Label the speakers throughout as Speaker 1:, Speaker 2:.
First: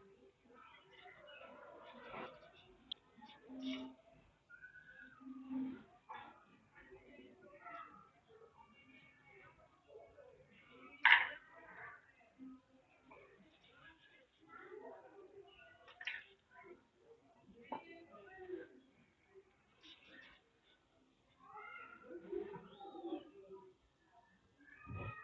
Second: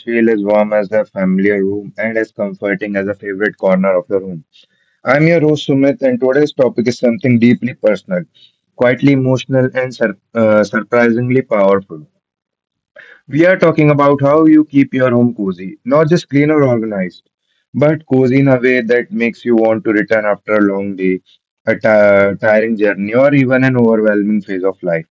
Speaker 1: feel as warm as the familiar room and as comforting as a favorite corner of the room. I'm your host, Sumit, and today's topic is something deeply personal, quietly emotional, and surprisingly powerful. We are talking about how you keep your home cozy, not just clean or organized, but cozy in a way that makes you want to return after a long day, a tiring journey, or even an overwhelming phase of life.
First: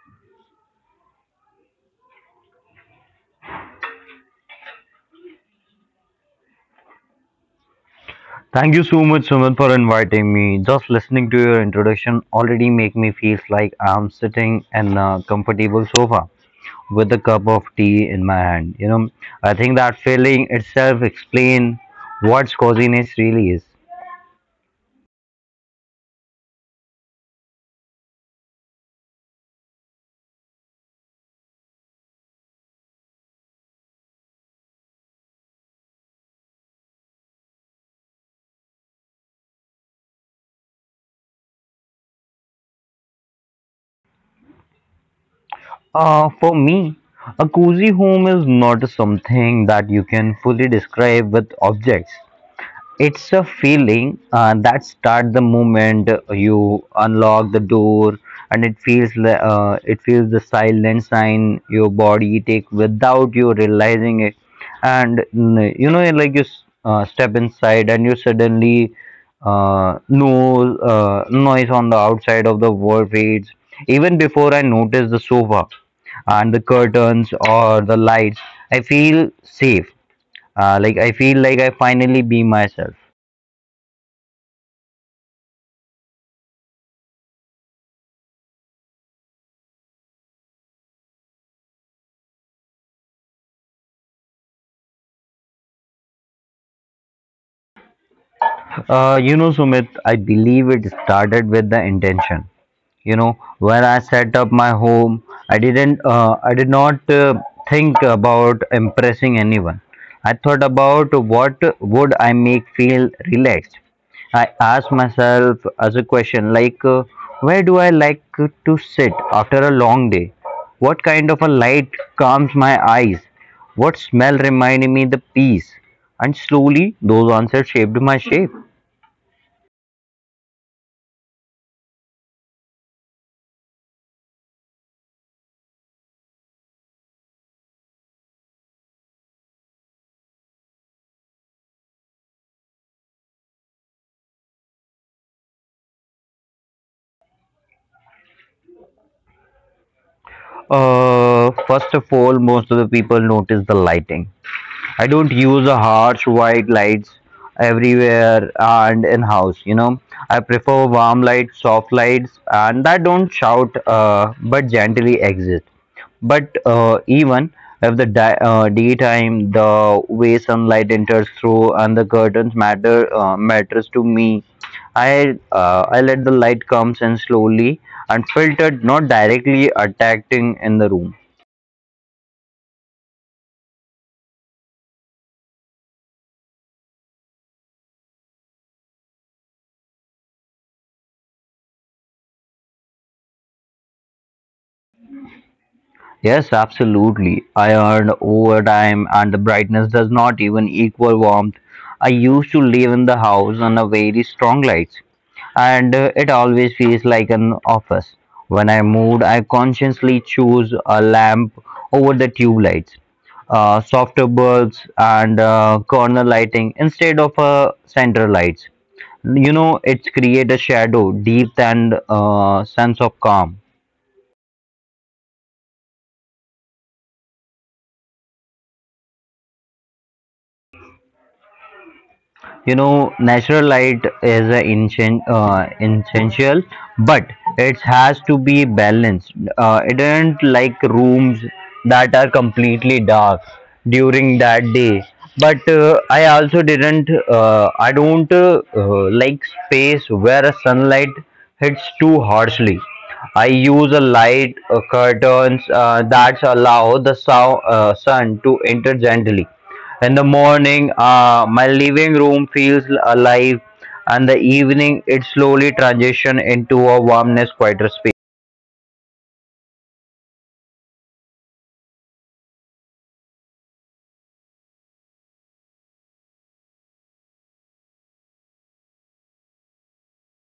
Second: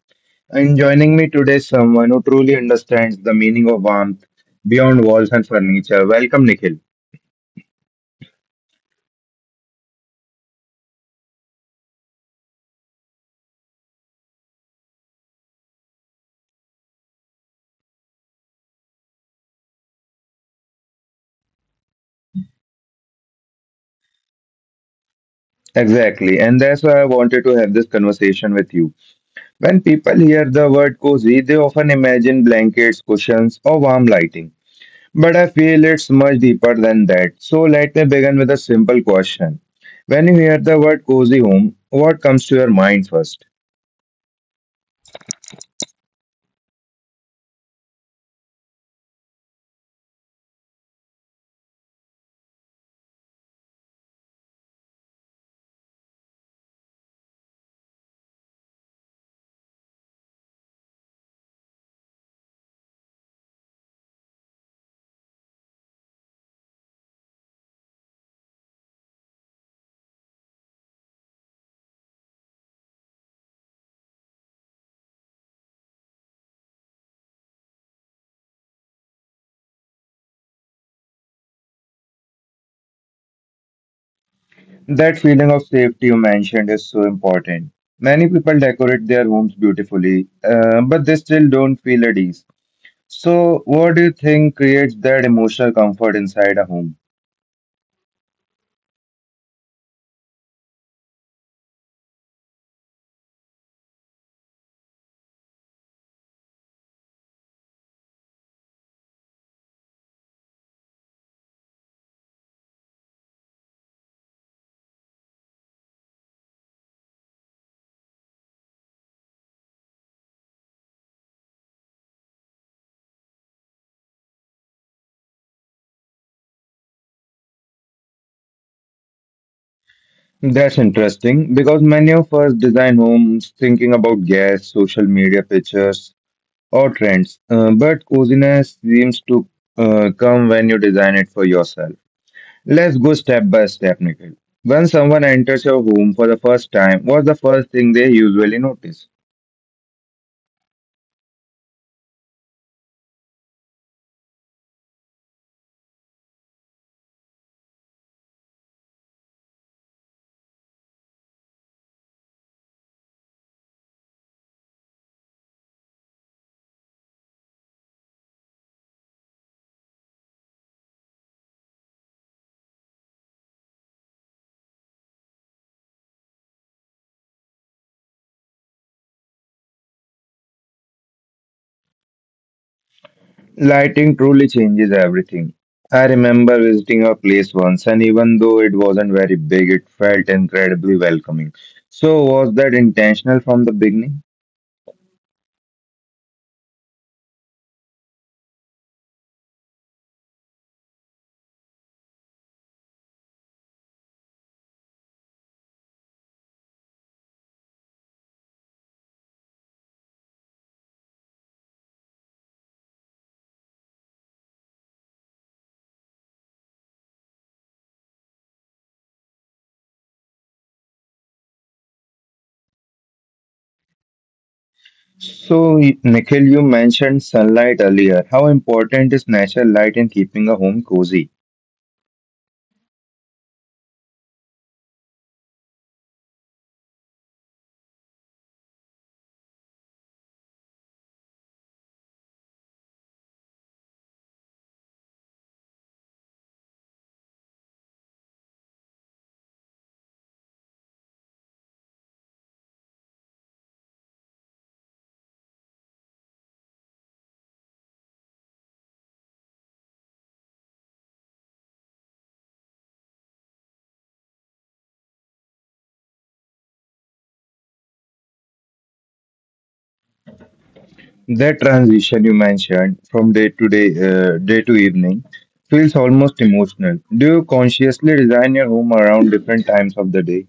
Speaker 1: And joining me today is someone who truly understands the meaning of warmth beyond walls and furniture. Welcome, Nikhil.
Speaker 2: Thank you so much, Sumit, for inviting me. Just listening to your introduction already make me feel like I'm sitting in a comfortable sofa with a cup of tea in my hand. You know, I think that feeling itself explain what coziness really is.
Speaker 1: Exactly, and that's why I wanted to have this conversation with you. When people hear the word cozy, they often imagine blankets, cushions, or warm lighting. But I feel it's much deeper than that. So let me begin with a simple question. When you hear the word cozy home, what comes to your mind first?
Speaker 2: For me, a cozy home is not something that you can fully describe with objects. It's a feeling that start the moment you unlock the door, and it feels the silent sign your body take without you realizing it, and you know like step inside and you suddenly no noise on the outside of the world fades. Even before I notice the sofa and the curtains or the lights, I feel safe. I feel like I finally be myself.
Speaker 1: That feeling of safety you mentioned is so important. Many people decorate their homes beautifully, but they still don't feel at ease. So, what do you think creates that emotional comfort inside a home?
Speaker 2: You know, Sumit, I believe it started with the intention. You know, when I set up my home, I did not think about impressing anyone. I thought about what would I make feel relaxed. I asked myself as a question like, where do I like to sit after a long day? What kind of a light calms my eyes? What smell reminded me the peace? And slowly, those answers shaped my shape.
Speaker 1: That's interesting because many of us design homes thinking about guests, social media pictures, or trends, but coziness seems to come when you design it for yourself. Let's go step by step, Nikhil. When someone enters your home for the first time, what's the first thing they usually notice?
Speaker 2: First of all, most of the people notice the lighting. I don't use a harsh white lights everywhere and in house. You know, I prefer warm lights, soft lights, and that don't shout but gently exist. But even if the daytime, the way sunlight enters through and the curtains matters to me. I let the light comes in slowly and filtered, not directly attacking in the room.
Speaker 1: Lighting truly changes everything. I remember visiting a place once, and even though it wasn't very big, it felt incredibly welcoming. So, was that intentional from the beginning?
Speaker 2: Yes, absolutely. I earned overtime and the brightness does not even equal warmth. I used to live in the house under very strong lights and it always feels like an office. When I moved, I consciously chose a lamp over the tube lights, softer bulbs and corner lighting instead of center lights. You know, it's create a shadow, deep and sense of calm.
Speaker 1: So, Nikhil, you mentioned sunlight earlier. How important is natural light in keeping a home cozy?
Speaker 2: You know, natural light is a essential, but it has to be balanced. It isn't like rooms that are completely dark during that day, but I also didn't I don't like space where a sunlight hits too harshly. I use a light curtains that allow the sun to enter gently. In the morning, my living room feels alive, and the evening it slowly transitions into a warmness quieter space.
Speaker 1: That transition you mentioned from day to evening, feels almost emotional. Do you consciously design your home around different times of the day?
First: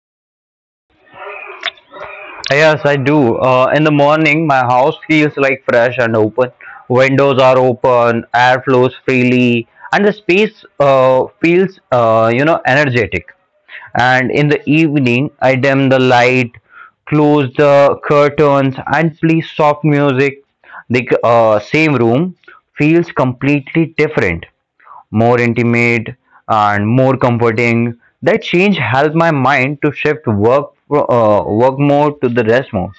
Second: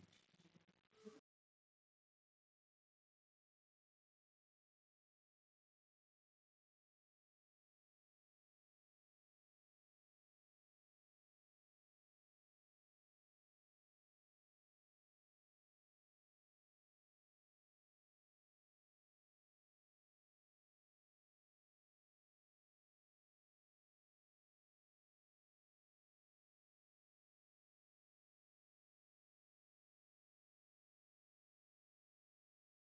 Speaker 2: Yes, I do. In the morning, my house feels like fresh and open. Windows are open, air flows freely, and the space feels, you know, energetic. And in the evening, I dim the light, close the curtains, and play soft music. The same room feels completely different, more intimate and more comforting. That change helped my mind to shift work mode to the rest mode.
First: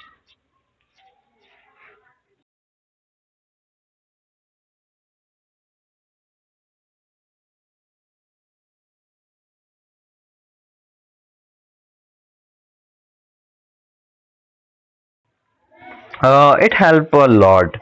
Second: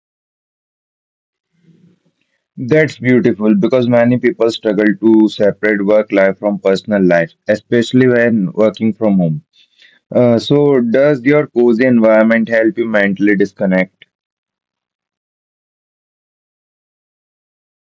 Speaker 1: That's beautiful because many people struggle to separate work life from personal life, especially when working from home. So, does your cozy environment help you mentally disconnect?
Speaker 2: It helped a lot.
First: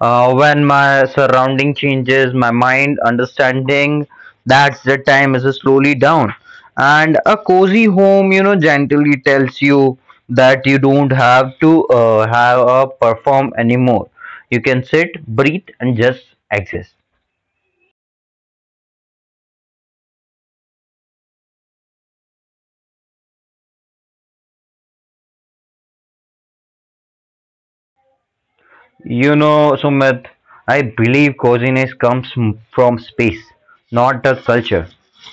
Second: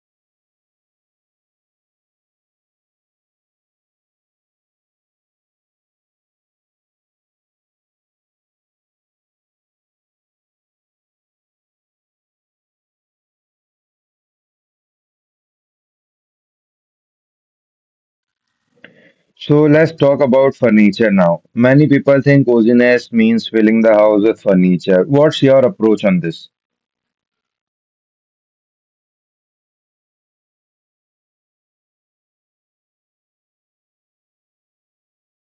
Speaker 2: When my surrounding changes, my mind understanding that the time is slowly down, and a cozy home, you know, gently tells you that you don't have to have a perform anymore. You can sit, breathe, and just exist.
Speaker 1: So, let's talk about furniture now. Many people think coziness means filling the house with furniture. What's your approach on this?
Speaker 2: You know, Sumit, I believe coziness comes from space, not a culture.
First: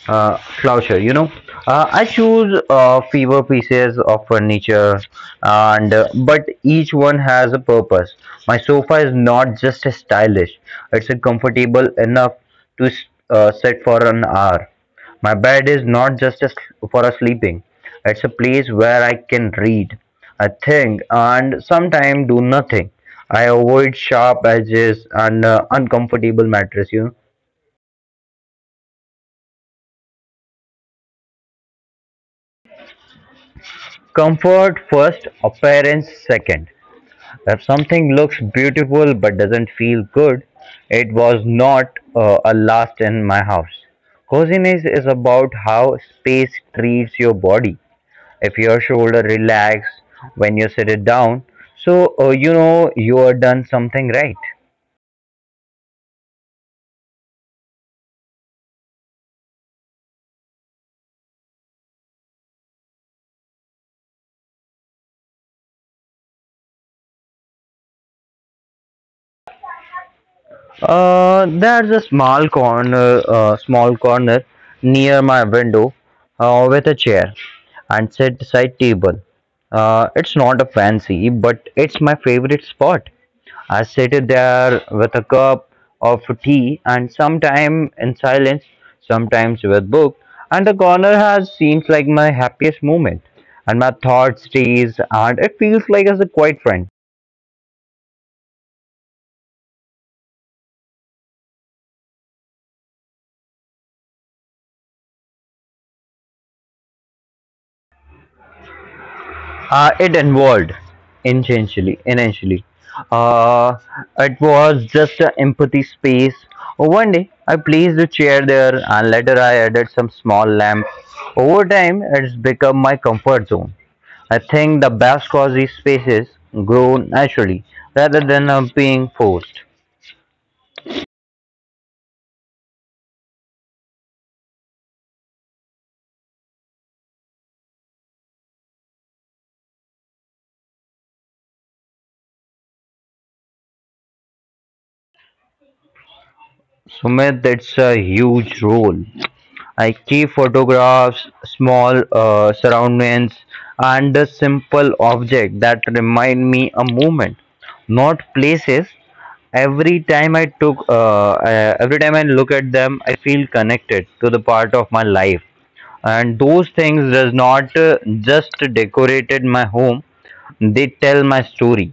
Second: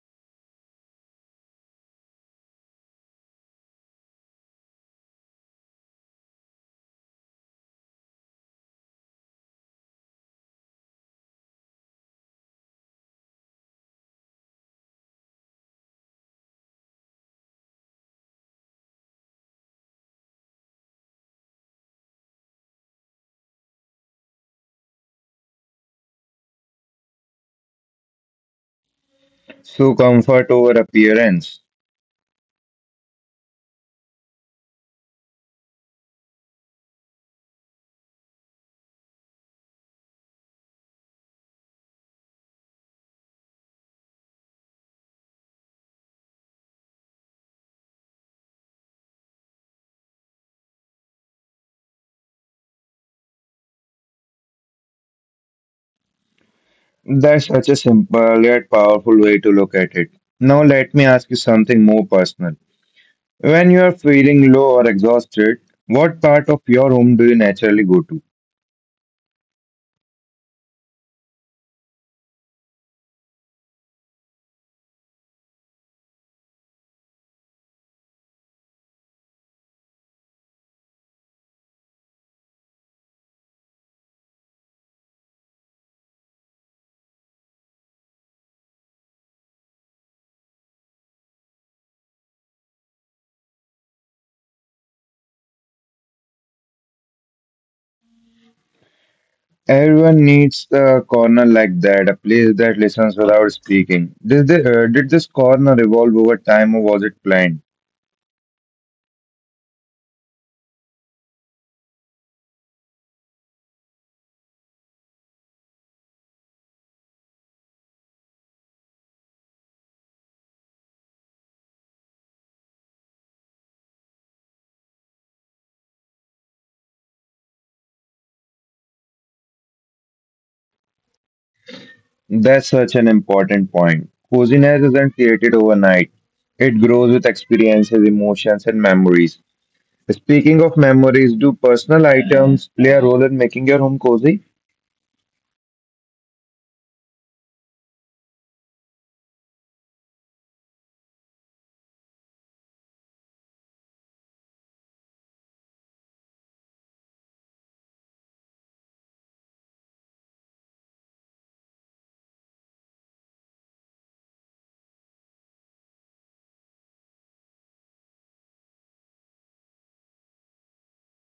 Speaker 2: Culture, you know. I choose fewer pieces of furniture, and but each one has a purpose. My sofa is not just stylish; it's a comfortable enough to sit for an hour. My bed is not just a for a sleeping. It's a place where I can read, I think, and sometimes do nothing. I avoid sharp edges and uncomfortable mattress. You know,
Speaker 1: So, comfort over appearance.
Speaker 2: comfort first, appearance second. If something looks beautiful but doesn't feel good, it was not a last in my house. Coziness is about how space treats your body. If your shoulder relax when you sit it down, so you know you are done something right.
Speaker 1: That's such a simple yet powerful way to look at it. Now, let me ask you something more personal. When you are feeling low or exhausted, what part of your home do you naturally go to?
Speaker 2: There's a small corner near my window, with a chair and set side table. It's not a fancy, but it's my favorite spot. I sit there with a cup of tea and sometime in silence, sometimes with book, and the corner has seems like my happiest moment, and my thoughts stays, and it feels like as a quiet friend.
Speaker 1: Everyone needs a corner like that, a place that listens without speaking. Did this corner evolve over time or was it planned?
Speaker 2: It involved essentially, initially. Uh, it was just an empathy space. Oh, one day, I placed a chair there, and later I added some small lamp. Over time, it's become my comfort zone. I think the best cozy spaces grow naturally rather than being forced.
Speaker 1: That's such an important point. Coziness isn't created overnight. It grows with experiences, emotions, and memories. Speaking of memories, do personal items play a role in making your home cozy?
Speaker 2: Sumit, that's a huge role. I keep photographs, small surroundings, and a simple object that remind me a moment, not places. Every time I look at them, I feel connected to the part of my life. And those things does not just decorated my home; they tell my story.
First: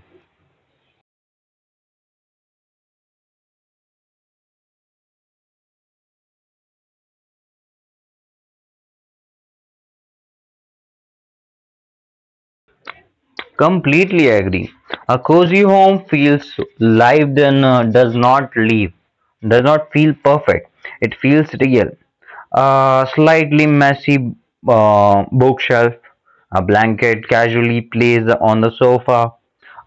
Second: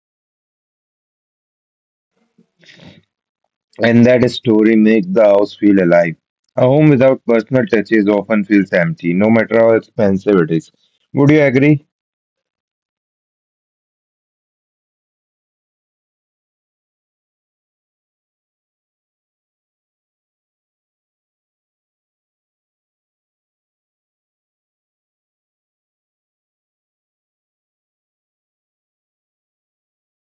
Speaker 1: And that story makes the house feel alive. A home without personal touches often feels empty, no matter how expensive it is. Would you agree?
Speaker 2: Completely agree. A cozy home feels live then does not leave, does not feel perfect. It feels real. A slightly messy bookshelf, a blanket casually placed on the sofa,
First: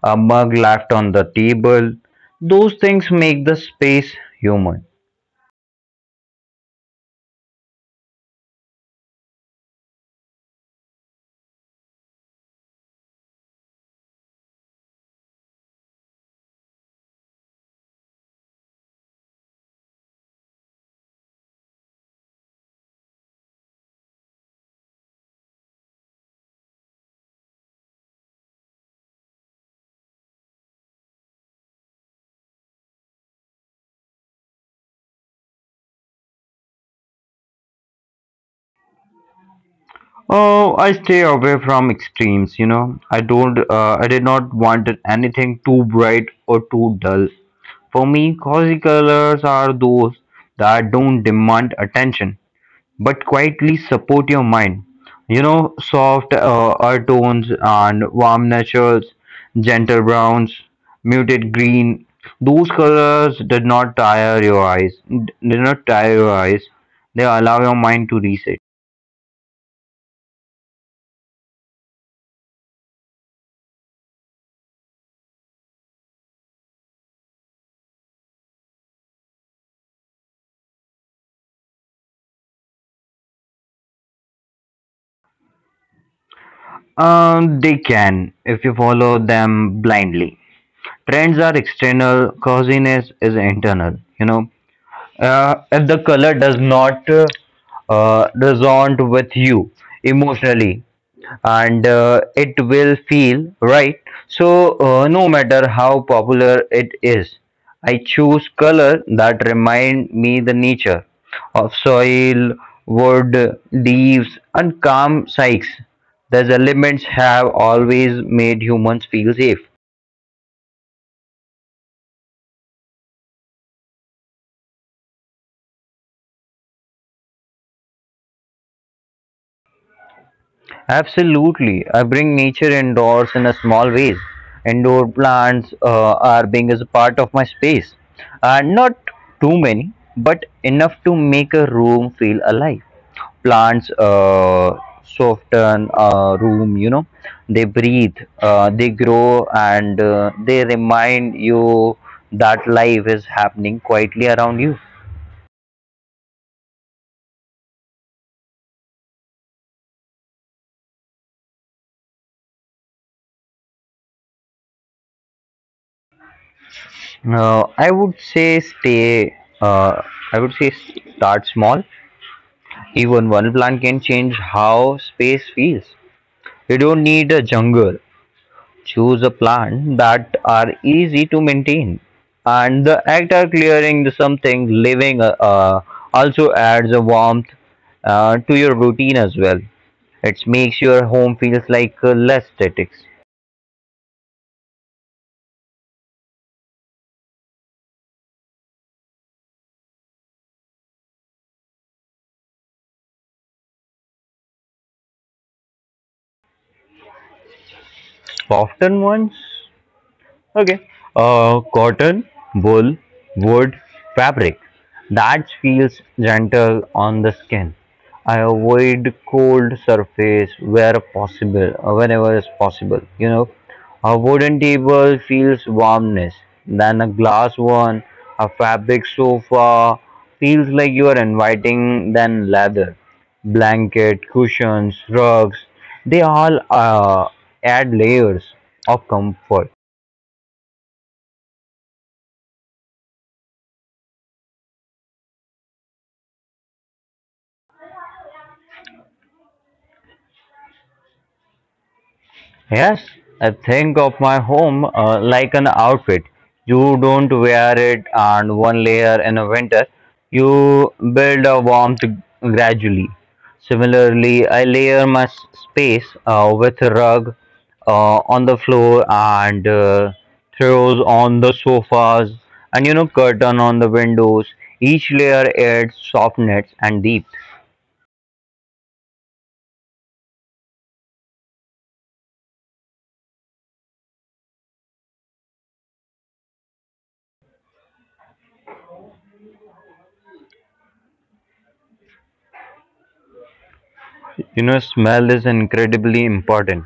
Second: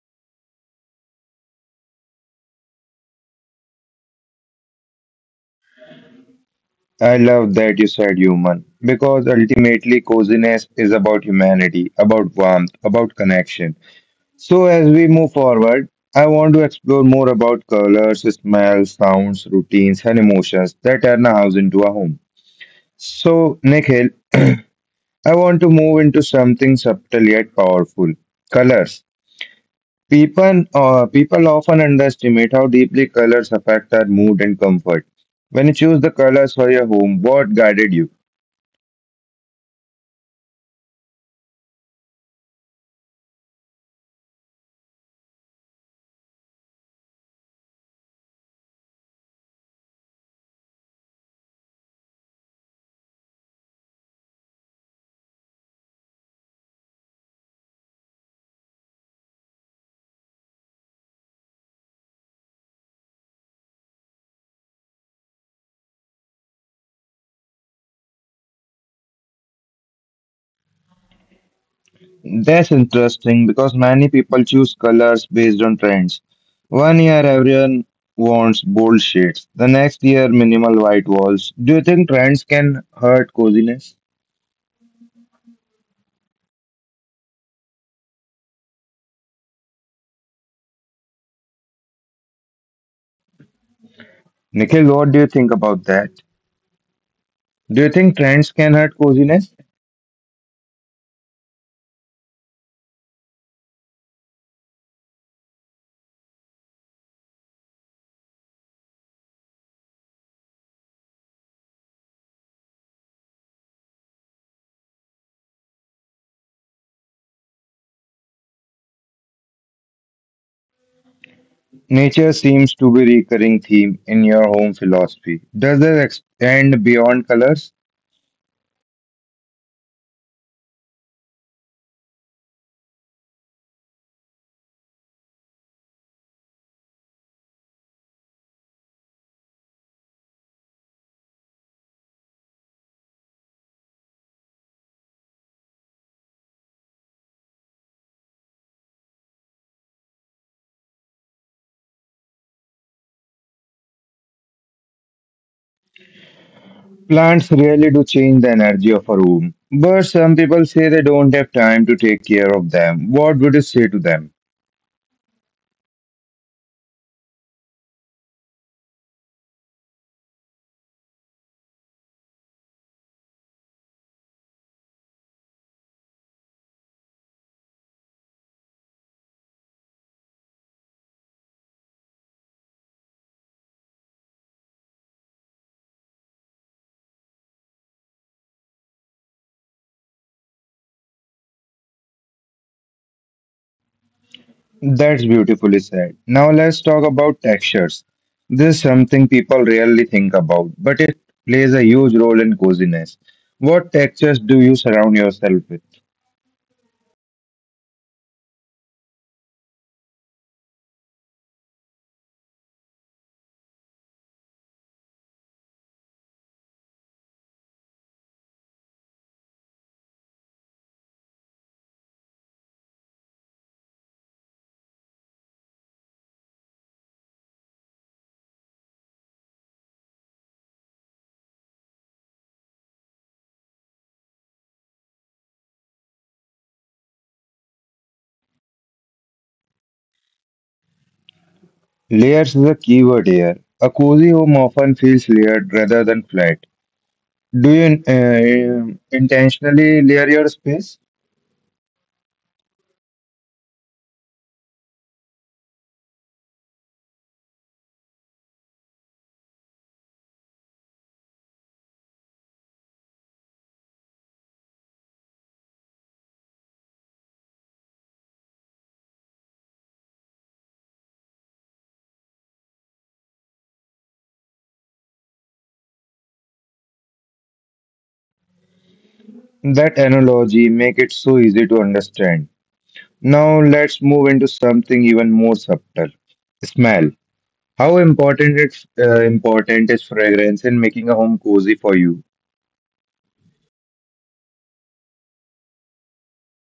Speaker 2: a mug left on the table. Those things make the space human.
Speaker 1: I love that you said human, because ultimately coziness is about humanity, about warmth, about connection. So as we move forward, I want to explore more about colors, smells, sounds, routines, and emotions that turn a house into a home. So, Nikhil, I want to move into something subtle yet powerful colors. People often underestimate how deeply colors affect our mood and comfort. When you choose the colors for your home, what guided you?
Speaker 2: Oh, I stay away from extremes, you know. I did not want anything too bright or too dull. For me, cozy colors are those that don't demand attention but quietly support your mind. You know, soft earth tones and warm naturals, gentle browns, muted green. Those colors did not tire your eyes. Did not tire your eyes. They allow your mind to reset.
Speaker 1: That's interesting because many people choose colors based on trends. One year, everyone wants bold shades. The next year, minimal white walls. Do you think trends can hurt coziness?
Speaker 2: They can if you follow them blindly. Trends are external, coziness is
Speaker 1: Nikhil,
Speaker 2: internal.
Speaker 1: what do you
Speaker 2: You
Speaker 1: think
Speaker 2: know,
Speaker 1: about that?
Speaker 2: if the color does
Speaker 1: Do you think
Speaker 2: not
Speaker 1: trends can hurt coziness?
Speaker 2: resonate with you emotionally, and it will feel right, so no matter how popular it is. I choose color that remind me the nature of soil, wood leaves and calm sights. These elements have always made humans feel safe.
Speaker 1: Nature seems to be recurring theme in your home philosophy. Does it extend beyond colors?
Speaker 2: Absolutely. I bring nature indoors in a small ways. Indoor plants are being as a part of my space. Not too many, but enough to make a room feel alive. Plants soften a room, you know. They breathe, they grow, and they remind you that life is happening quietly around you.
Speaker 1: Plants really do change the energy of a room, but some people say they don't have time to take care of them. What would you say to them?
Speaker 2: I would say stay. Uh, I would say start small. Even one plant can change how space feels. You don't need a jungle. Choose a plant that are easy to maintain. And the act of clearing something living also adds a warmth to your routine as well. It makes your home feels like less static.
Speaker 1: That's beautifully said. Now let's talk about textures. This is something people rarely think about, but it plays a huge role in coziness. What textures do you surround yourself with?
Speaker 2: Soften ones. Okay. Cotton, wool, wood, fabric. That feels gentle on the skin. I avoid cold surface where possible, whenever is possible. You know, a wooden table feels warmness than a glass one. A fabric sofa feels like you are inviting than leather. Blanket, cushions, rugs, they all add layers of comfort.
Speaker 1: Layers is a keyword here. A cozy home often feels layered rather than flat. Do you intentionally layer your space?
Speaker 2: Yes, I think of my home like an outfit. You don't wear it and one layer in a winter. You build a warmth gradually. Similarly, I layer my space with a rug on the floor and throws on the sofas and you know curtain on the windows. Each layer adds softness and depth.
Speaker 1: That analogy make it so easy to understand. Now let's move into something even more subtle. Smell. How important is fragrance in making a home cozy for you?
Speaker 2: You know, smell is incredibly important.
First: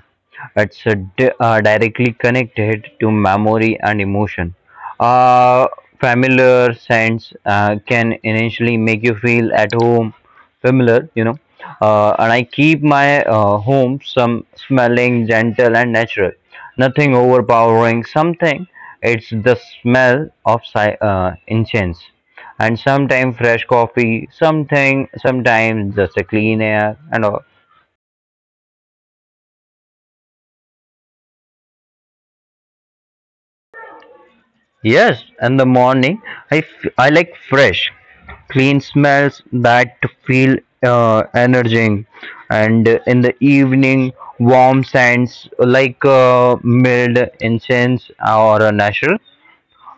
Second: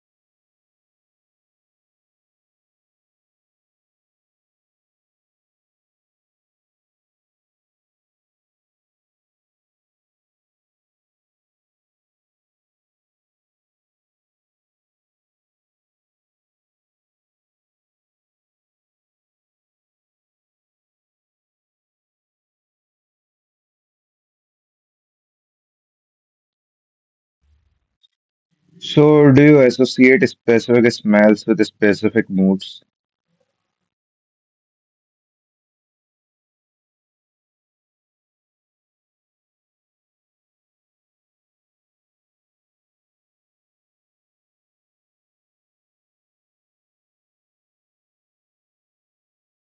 Speaker 2: It's directly connected to memory and emotion. Uh, familiar scents can initially make you feel at home, familiar, you know. And I keep my home some smelling gentle and natural, nothing overpowering. Something it's the smell of incense and sometimes fresh coffee, something sometimes just a clean air and all.
Speaker 1: So do you associate specific smells with specific moods?
Speaker 2: Yes, in the morning, I like fresh, clean smells that feel energizing, and in the evening, warm scents like mild incense or natural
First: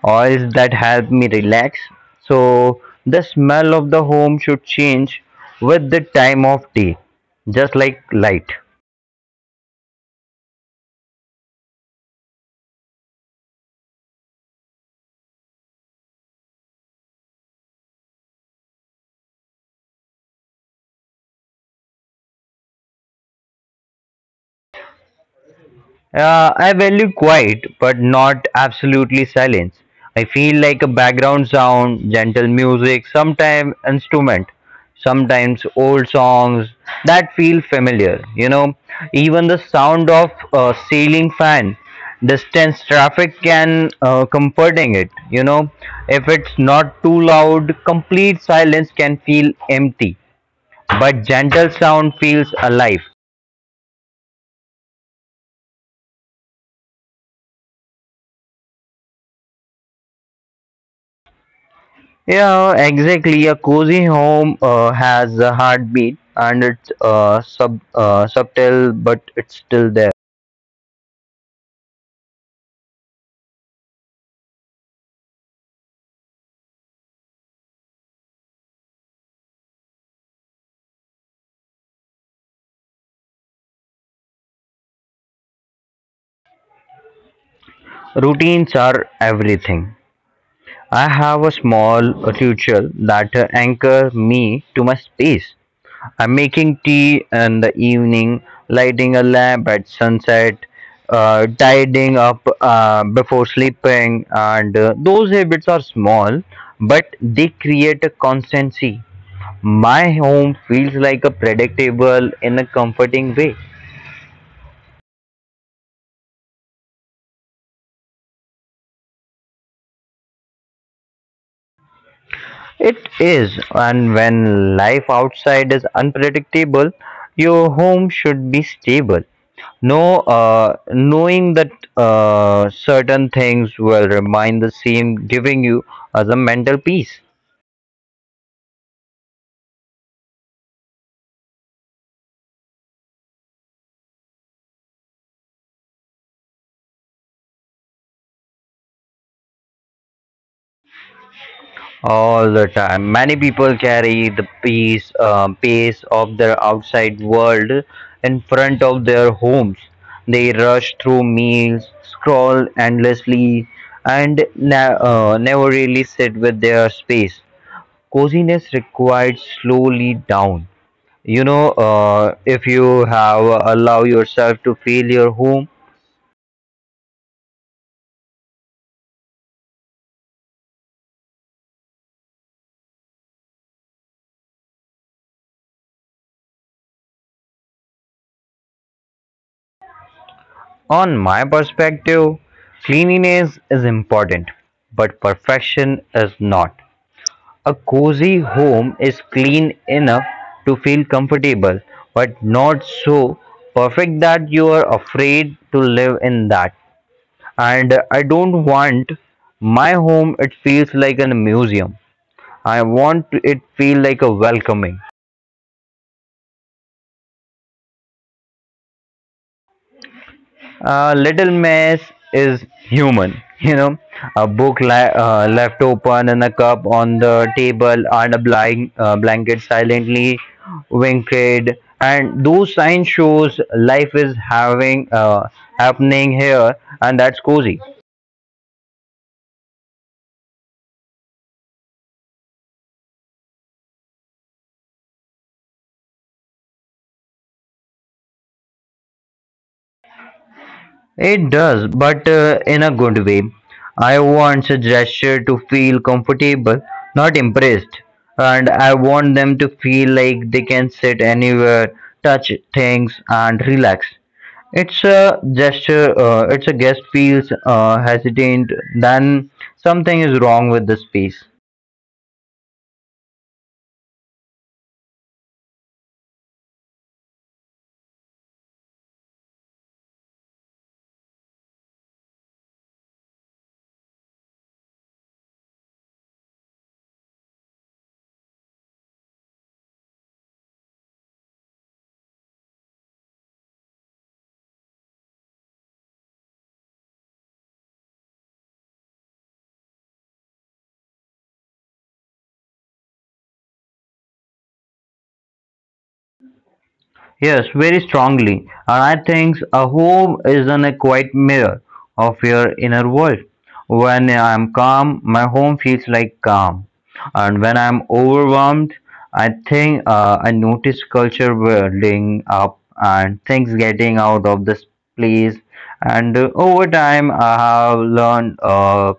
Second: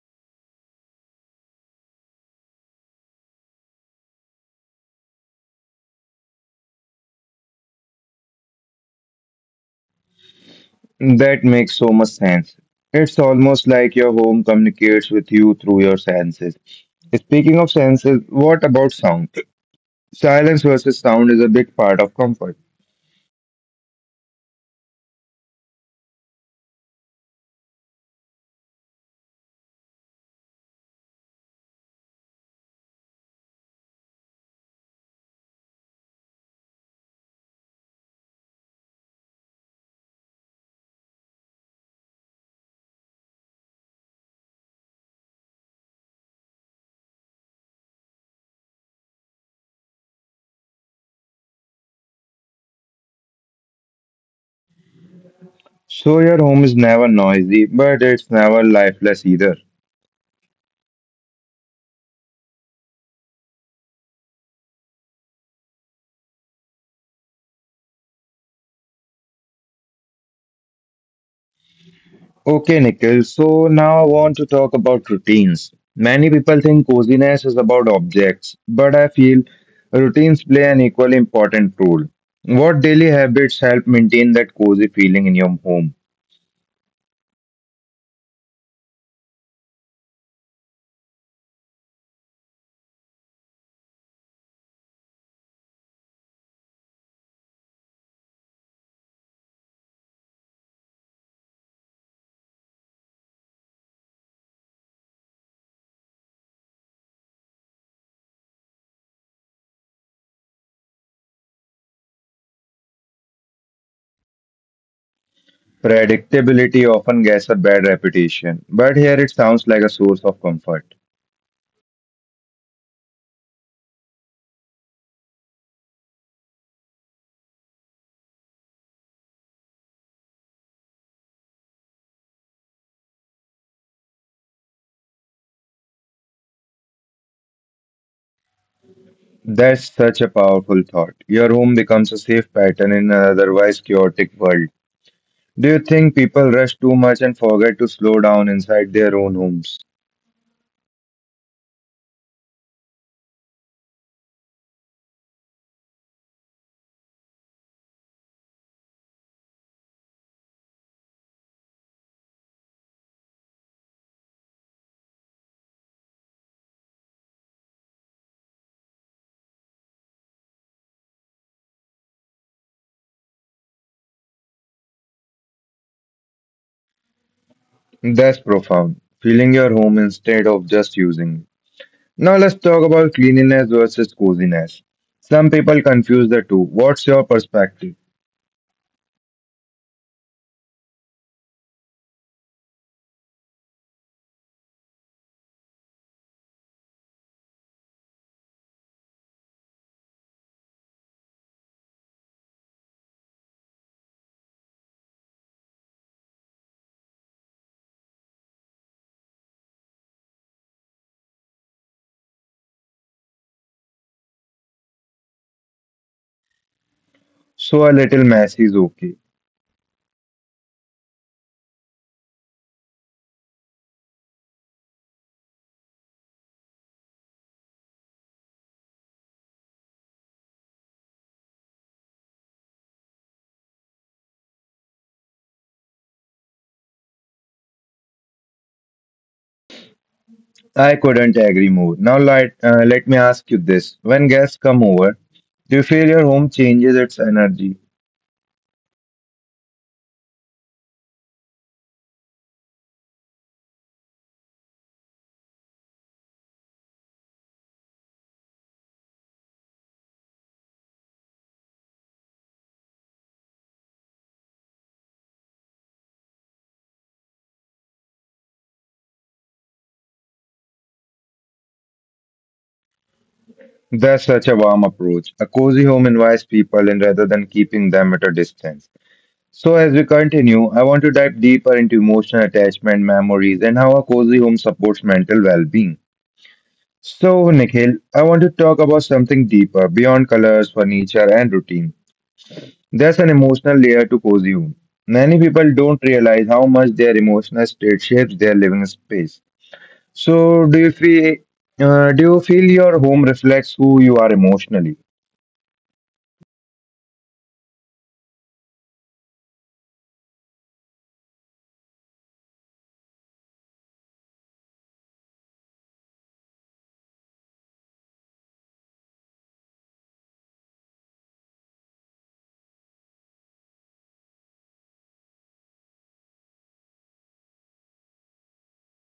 Speaker 2: oils that help me relax. So the smell of the home should change with the time of day, just like light.
Speaker 1: That makes so much sense. It's almost like your home communicates with you through your senses. Speaking of senses, what about sound? Silence versus sound is a big part of comfort.
Speaker 2: I value quiet, but not absolutely silence. I feel like a background sound, gentle music, sometimes instrument, sometimes old songs that feel familiar. You know, even the sound of a ceiling fan, distance traffic can comforting it. You know, if it's not too loud, complete silence can feel empty, but gentle sound feels alive.
Speaker 1: So your home is never noisy, but it's never lifeless either.
Speaker 2: Yeah, exactly. A cozy home has a heartbeat and it's subtle, but it's still there.
Speaker 1: Okay, Nikhil, so now I want to talk about routines. Many people think coziness is about objects, but I feel routines play an equally important role. What daily habits help maintain that cozy feeling in your home?
Speaker 2: Routines are everything. I have a small ritual that anchor me to my space. I'm making tea in the evening, lighting a lamp at sunset, tidying up before sleeping, and those habits are small, but they create a constancy. My home feels like a predictable in a comforting way.
Speaker 1: Predictability often gets a bad reputation, but here it sounds like a source of comfort.
Speaker 2: It is, and when life outside is unpredictable, your home should be stable. No, knowing that certain things will remain the same, giving you as a mental peace.
Speaker 1: That's such a powerful thought. Your home becomes a safe pattern in an otherwise chaotic world. Do you think people rush too much and forget to slow down inside their own homes?
Speaker 2: All the time. Many people carry the pace, pace of their outside world in front of their homes. They rush through meals, scroll endlessly, and never really sit with their space. Coziness required slowly down. You know, if you have allow yourself to feel your home,
Speaker 1: That's profound. Feeling your home instead of just using it. Now let's talk about cleanliness versus coziness. Some people confuse the two. What's your perspective?
Speaker 2: on my perspective, cleanliness is important, but perfection is not. A cozy home is clean enough to feel comfortable, but not so perfect that you are afraid to live in that. And I don't want my home it feels like a museum. I want it feel like a welcoming.
Speaker 1: So a little mess is okay.
Speaker 2: Little Miss is human. You know, a left open and a cup on the table and a blanket silently winked. And those signs shows life is having happening here, and that's cozy.
Speaker 1: I couldn't agree more. Now let me ask you this. When guests come over, do you feel your home changes its energy?
Speaker 2: It does, but in a good way. I want a gesture to feel comfortable, not impressed. And I want them to feel like they can sit anywhere, touch things, and relax. It's a gesture, it's a guest feels hesitant, then something is wrong with the space.
Speaker 1: That's such a warm approach. A cozy home invites people in rather than keeping them at a distance. So, as we continue, I want to dive deeper into emotional attachment, memories, and how a cozy home supports mental well being. So, Nikhil, I want to talk about something deeper beyond colors, furniture, and routine. There's an emotional layer to cozy home. Many people don't realize how much their emotional state shapes their living space. So, do you feel your home reflects who you are emotionally?
Speaker 2: Yes, very strongly. And I think a home is a quiet mirror of your inner world. When I am calm, my home feels like calm. And when I am overwhelmed, I think I notice culture building up and things getting out of this place. And over time, I have learned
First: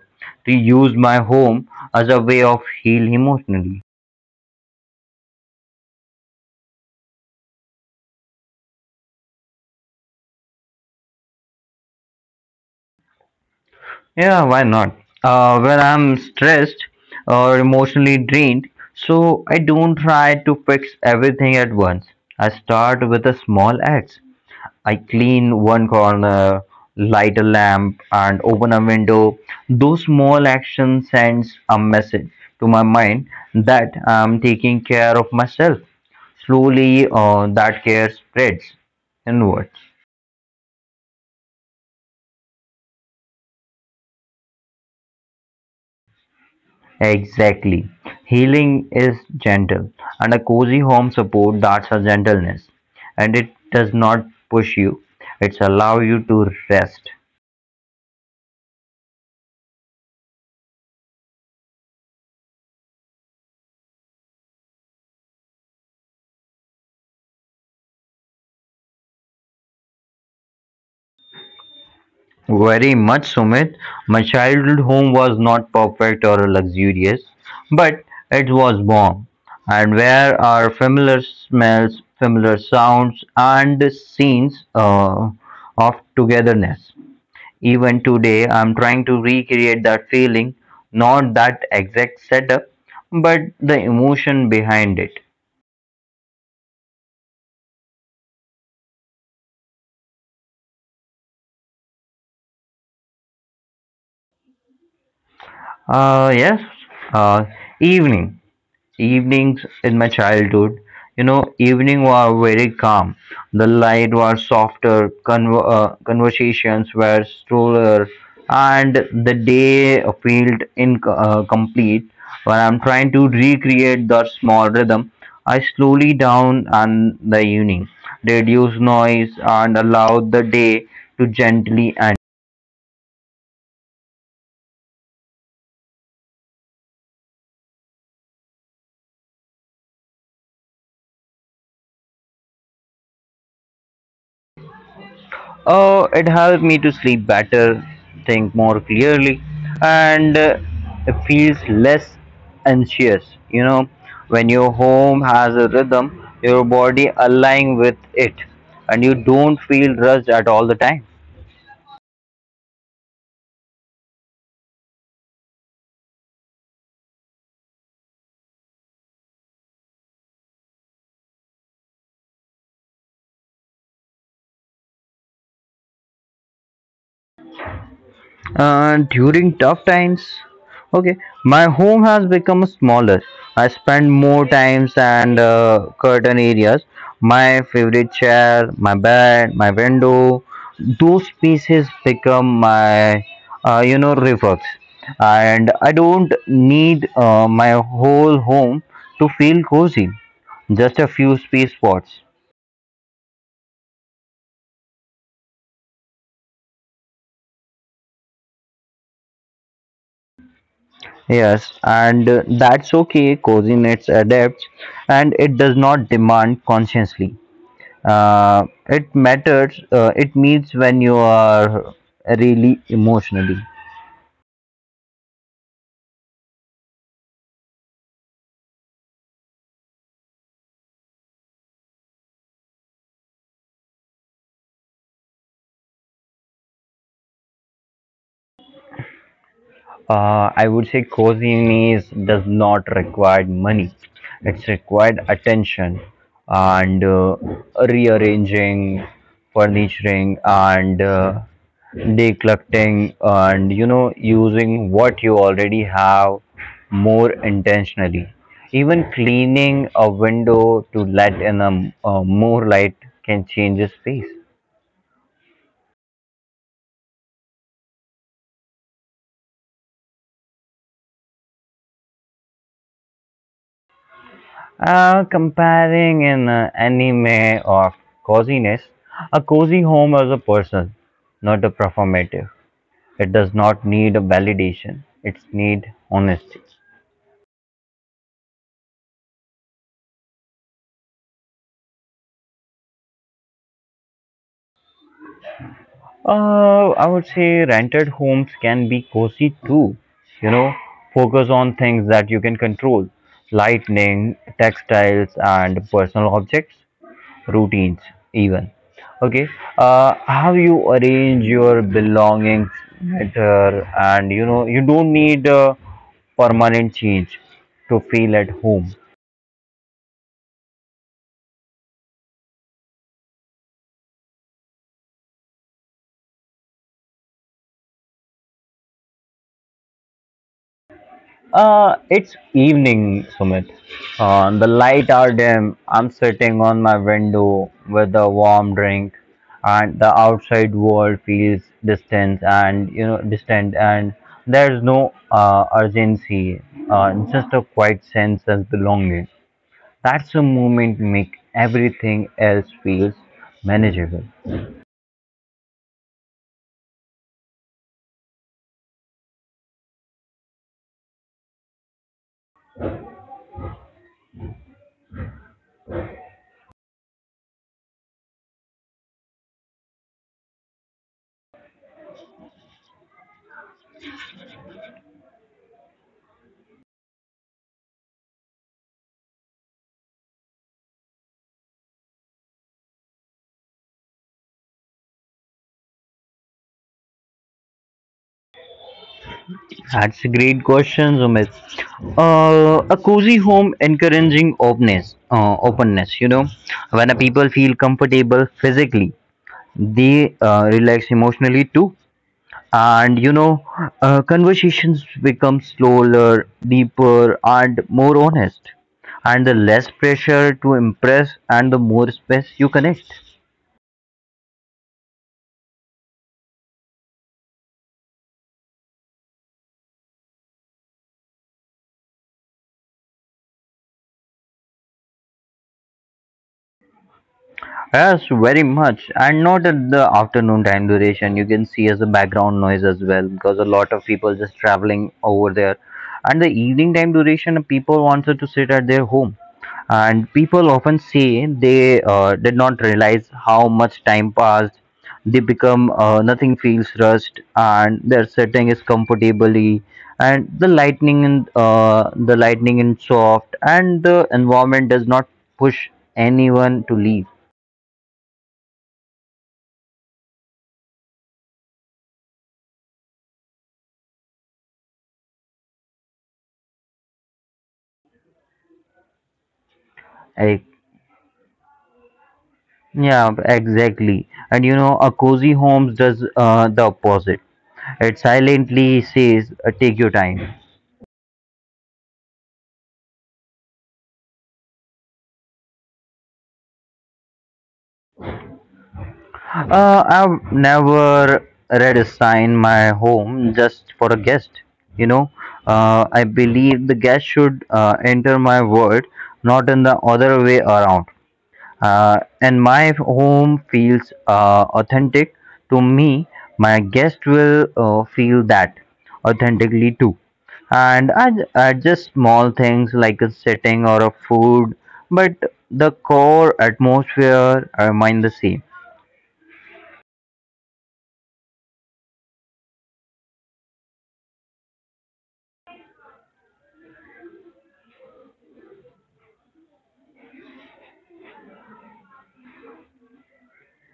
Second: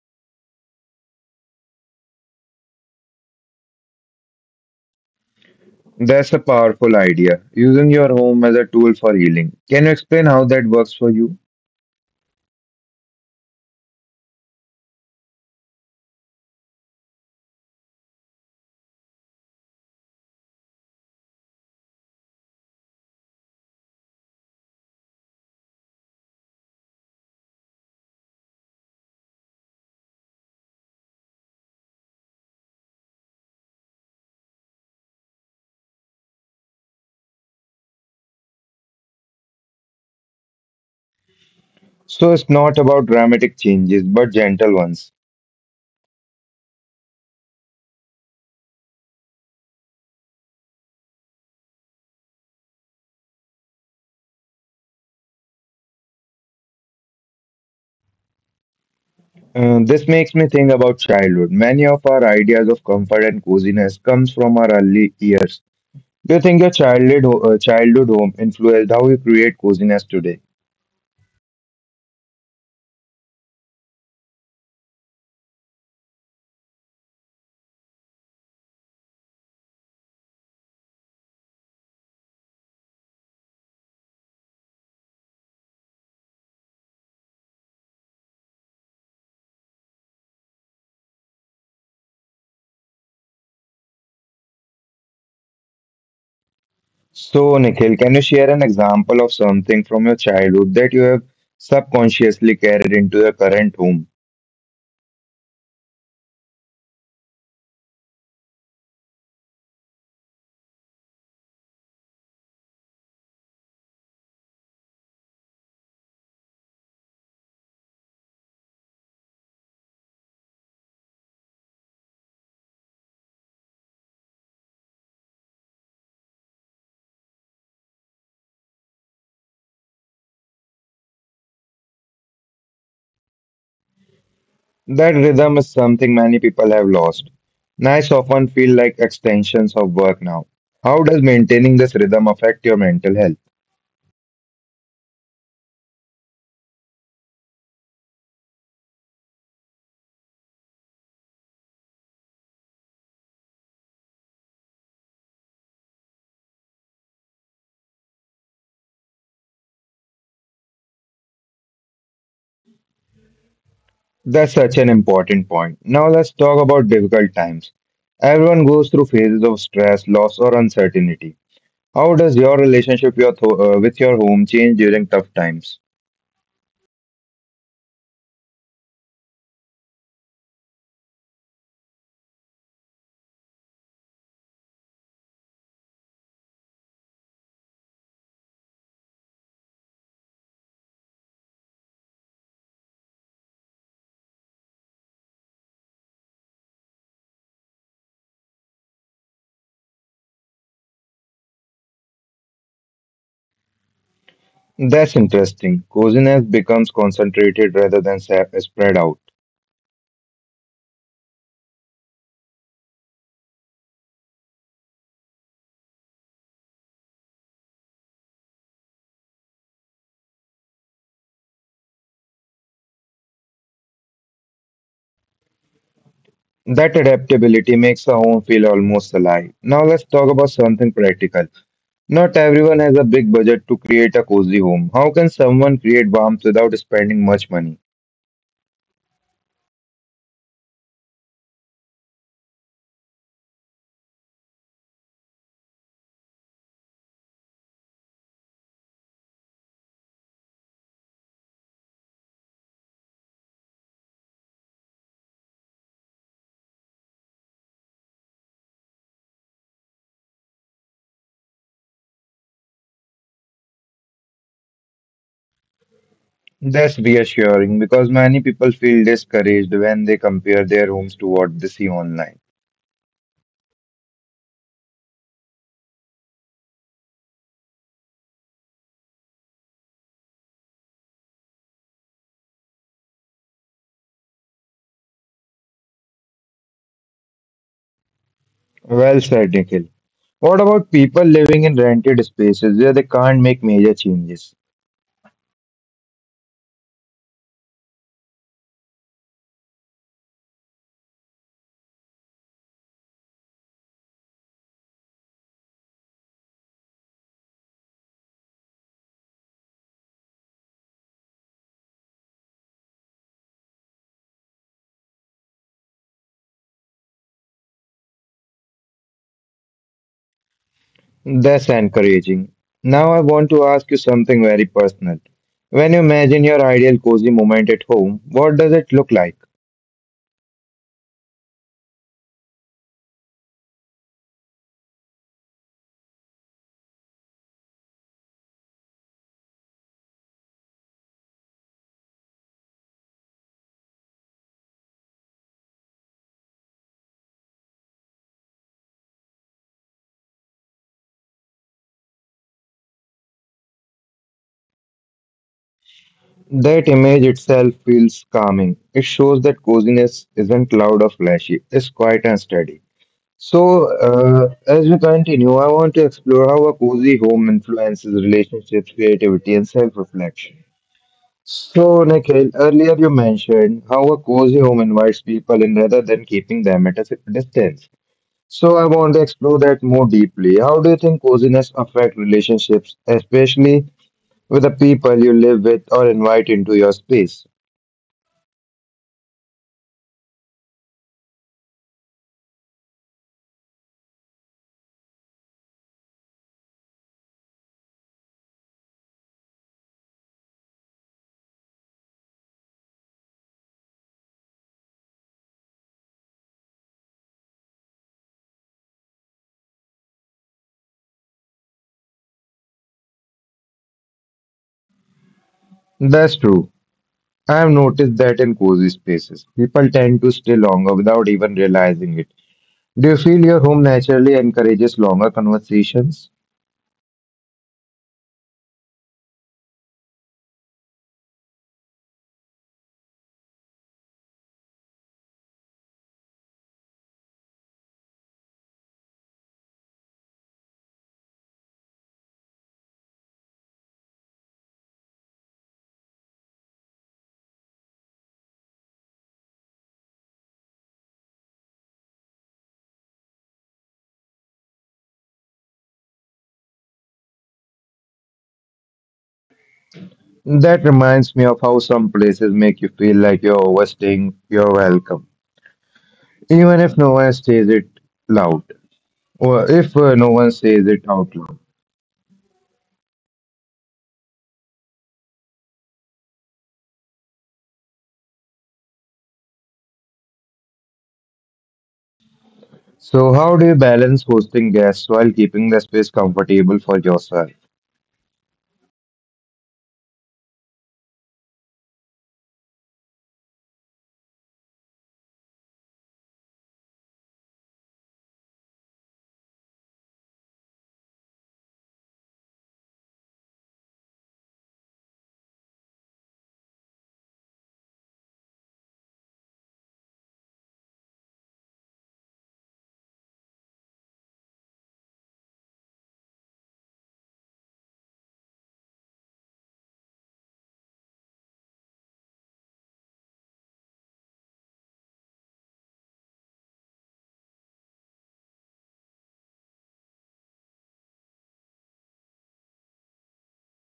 Speaker 2: to use my home as a way of heal emotionally.
Speaker 1: That's a powerful idea, using your home as a tool for healing. Can you explain how that works for you?
Speaker 2: Yeah, why not? When I'm stressed or emotionally drained, so I don't try to fix everything at once. I start with a small act. I clean one corner, light a lamp, and open a window. Those small actions sends a message to my mind that I'm taking care of myself. Slowly, that care spreads inwards.
Speaker 1: So, it's not about dramatic changes, but gentle ones.
Speaker 2: Exactly. Healing is gentle, and a cozy home support that's a gentleness. And it does not push you, it's allow you to rest.
Speaker 1: This makes me think about childhood. Many of our ideas of comfort and coziness comes from our early years. Do you think your childhood, childhood home influenced how you create coziness today?
Speaker 2: Very much, Sumit. My childhood home was not perfect or luxurious, but it was warm. And where are familiar smells, familiar sounds, and scenes of togetherness. Even today, I'm trying to recreate that feeling, not that exact setup, but the emotion behind it.
Speaker 1: So, Nikhil, can you share an example of something from your childhood that you have subconsciously carried into your current home?
Speaker 2: Yes, uh, evening. Evenings in my childhood, you know, evening were very calm. The light was softer, conversations were slower, and the day felt incomplete. When I'm trying to recreate that small rhythm, I slowly down on the evening, reduce noise, and allow the day to gently end.
Speaker 1: That rhythm is something many people have lost. Nights often feel like extensions of work now. How does maintaining this rhythm affect your mental health?
Speaker 2: Oh, it helped me to sleep better, think more clearly, and it feels less anxious. You know, when your home has a rhythm, your body align with it, and you don't feel rushed at all the time.
Speaker 1: That's such an important point. Now let's talk about difficult times. Everyone goes through phases of stress, loss, or uncertainty. How does your relationship with your home change during tough times?
Speaker 2: During tough times, okay, my home has become smaller. I spend more times and curtain areas. My favorite chair, my bed, my window, those spaces become my, you know, reflex. And I don't need my whole home to feel cozy. Just a few space spots.
Speaker 1: That's interesting. Coziness becomes concentrated rather than spread out.
Speaker 2: Yes, and that's okay. Coordinates adapts, and it does not demand consciously. It matters. It means when you are really emotionally.
Speaker 1: That adaptability makes our home feel almost alive. Now let's talk about something practical. Not everyone has a big budget to create a cozy home. How can someone create warmth without spending much money?
Speaker 2: I would say coziness does not require money. It's required attention and rearranging, furnishing, and decluttering, and you know, using what you already have more intentionally. Even cleaning a window to let in a more light can change a space.
Speaker 1: That's reassuring because many people feel discouraged when they compare their homes to what they see online.
Speaker 2: Comparing an anime of coziness, a cozy home is a person, not a performative. It does not need a validation. It needs honesty.
Speaker 1: Well said, Nikhil. What about people living in rented spaces where they can't make major changes?
Speaker 2: I would say rented homes can be cozy too. You know, focus on things that you can control, lightning, textiles, and personal objects. Routines even okay how you arrange your belongings better and you know you don't need a permanent change to feel at home.
Speaker 1: That's encouraging. Now I want to ask you something very personal. When you imagine your ideal cozy moment at home, what does it look like?
Speaker 2: It's evening, Sumit. The light are dim, I'm sitting on my window with a warm drink and the outside world feels distant and you know distant and there's no urgency, uh, just a quiet sense of belonging. That's a movement make everything else feels manageable.
Speaker 1: That image itself feels calming. It shows that coziness isn't loud or flashy, it's quiet and steady. So, as we continue, I want to explore how a cozy home influences relationships, creativity, and self reflection. So, Nikhil, earlier you mentioned how a cozy home invites people in rather than keeping them at a distance. So I want to explore that more deeply. How do you think coziness affect relationships, especially with the people you live with or invite into your space?
Speaker 2: That's a great question, Sumit. A cozy home encouraging openness. You know, when a people feel comfortable physically, they relax emotionally too. And you know, conversations become slower, deeper, and more honest. And the less pressure to impress, and the more space you connect.
Speaker 1: That's true. I have noticed that in cozy spaces, people tend to stay longer without even realizing it. Do you feel your home naturally encourages longer conversations?
Speaker 2: Yes, very much. And not at the afternoon time duration. You can see as a background noise as well because a lot of people just traveling over there. And the evening time duration, people wanted to sit at their home. And people often say they did not realize how much time passed. They become nothing feels rushed, and their setting is comfortably. And the lightning and the lightning is soft, and the environment does not push anyone to leave.
Speaker 1: That reminds me of how some places make you feel like you're overstaying your welcome, even if no one says it loud, or if no
Speaker 2: Like,
Speaker 1: one says it out loud.
Speaker 2: yeah, exactly. And you know, a cozy homes does the opposite. It silently says, "Take your time."
Speaker 1: So, how do you balance hosting guests while keeping the space comfortable for yourself?
Speaker 2: I've never read a sign my home just for a guest. You know, I believe the guest should enter my world, not in the other way around. And my home feels authentic to me, my guest will feel that authentically too. And I just small things like a setting or a food, but the core atmosphere remain the same.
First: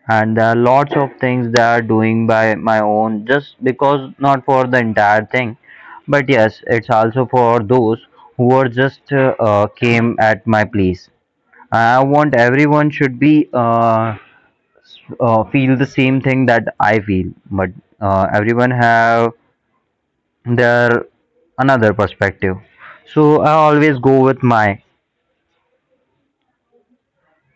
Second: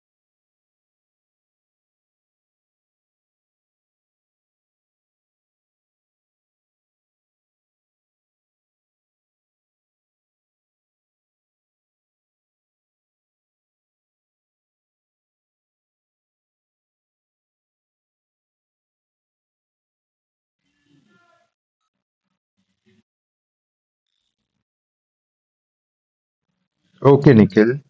Speaker 2: And there are lots of things that are doing by my own, just because not for the entire thing, but yes, it's also for those who are just came at my place. I want everyone should be feel the same thing that I feel, but everyone have their another perspective. So I always go with my.
Speaker 1: Okay, Nikhil.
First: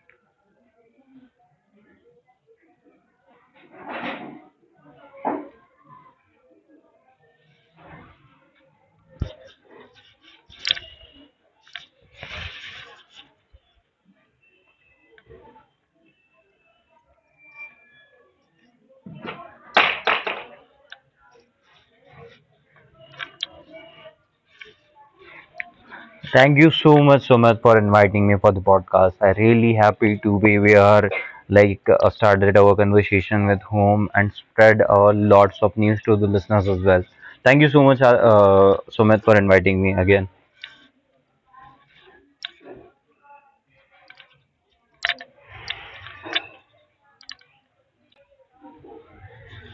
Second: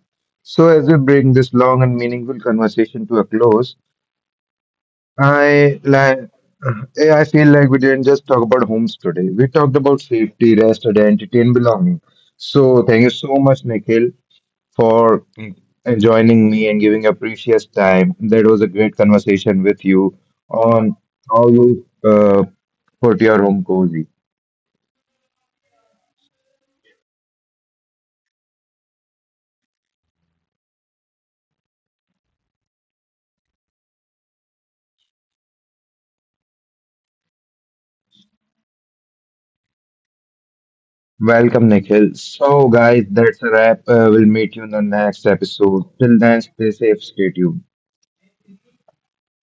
Speaker 1: So, as we bring this long and meaningful conversation to a close, I like I feel like we didn't just talk about homes today. We talked about safety, rest, identity, and belonging. So, thank you so much, Nikhil, for joining me and giving your precious time. That was a great conversation with you on how you put your home cozy.
Speaker 2: Thank you so much, so much for inviting me for the podcast. I really happy to be here. Like started our conversation with whom and spread lots of news to the listeners as well. Thank you so much, Sumit, for inviting me again.
Speaker 1: Welcome, Nikhil. So, guys, that's a wrap. We'll meet you in the next episode. Till then, stay safe, stay tuned.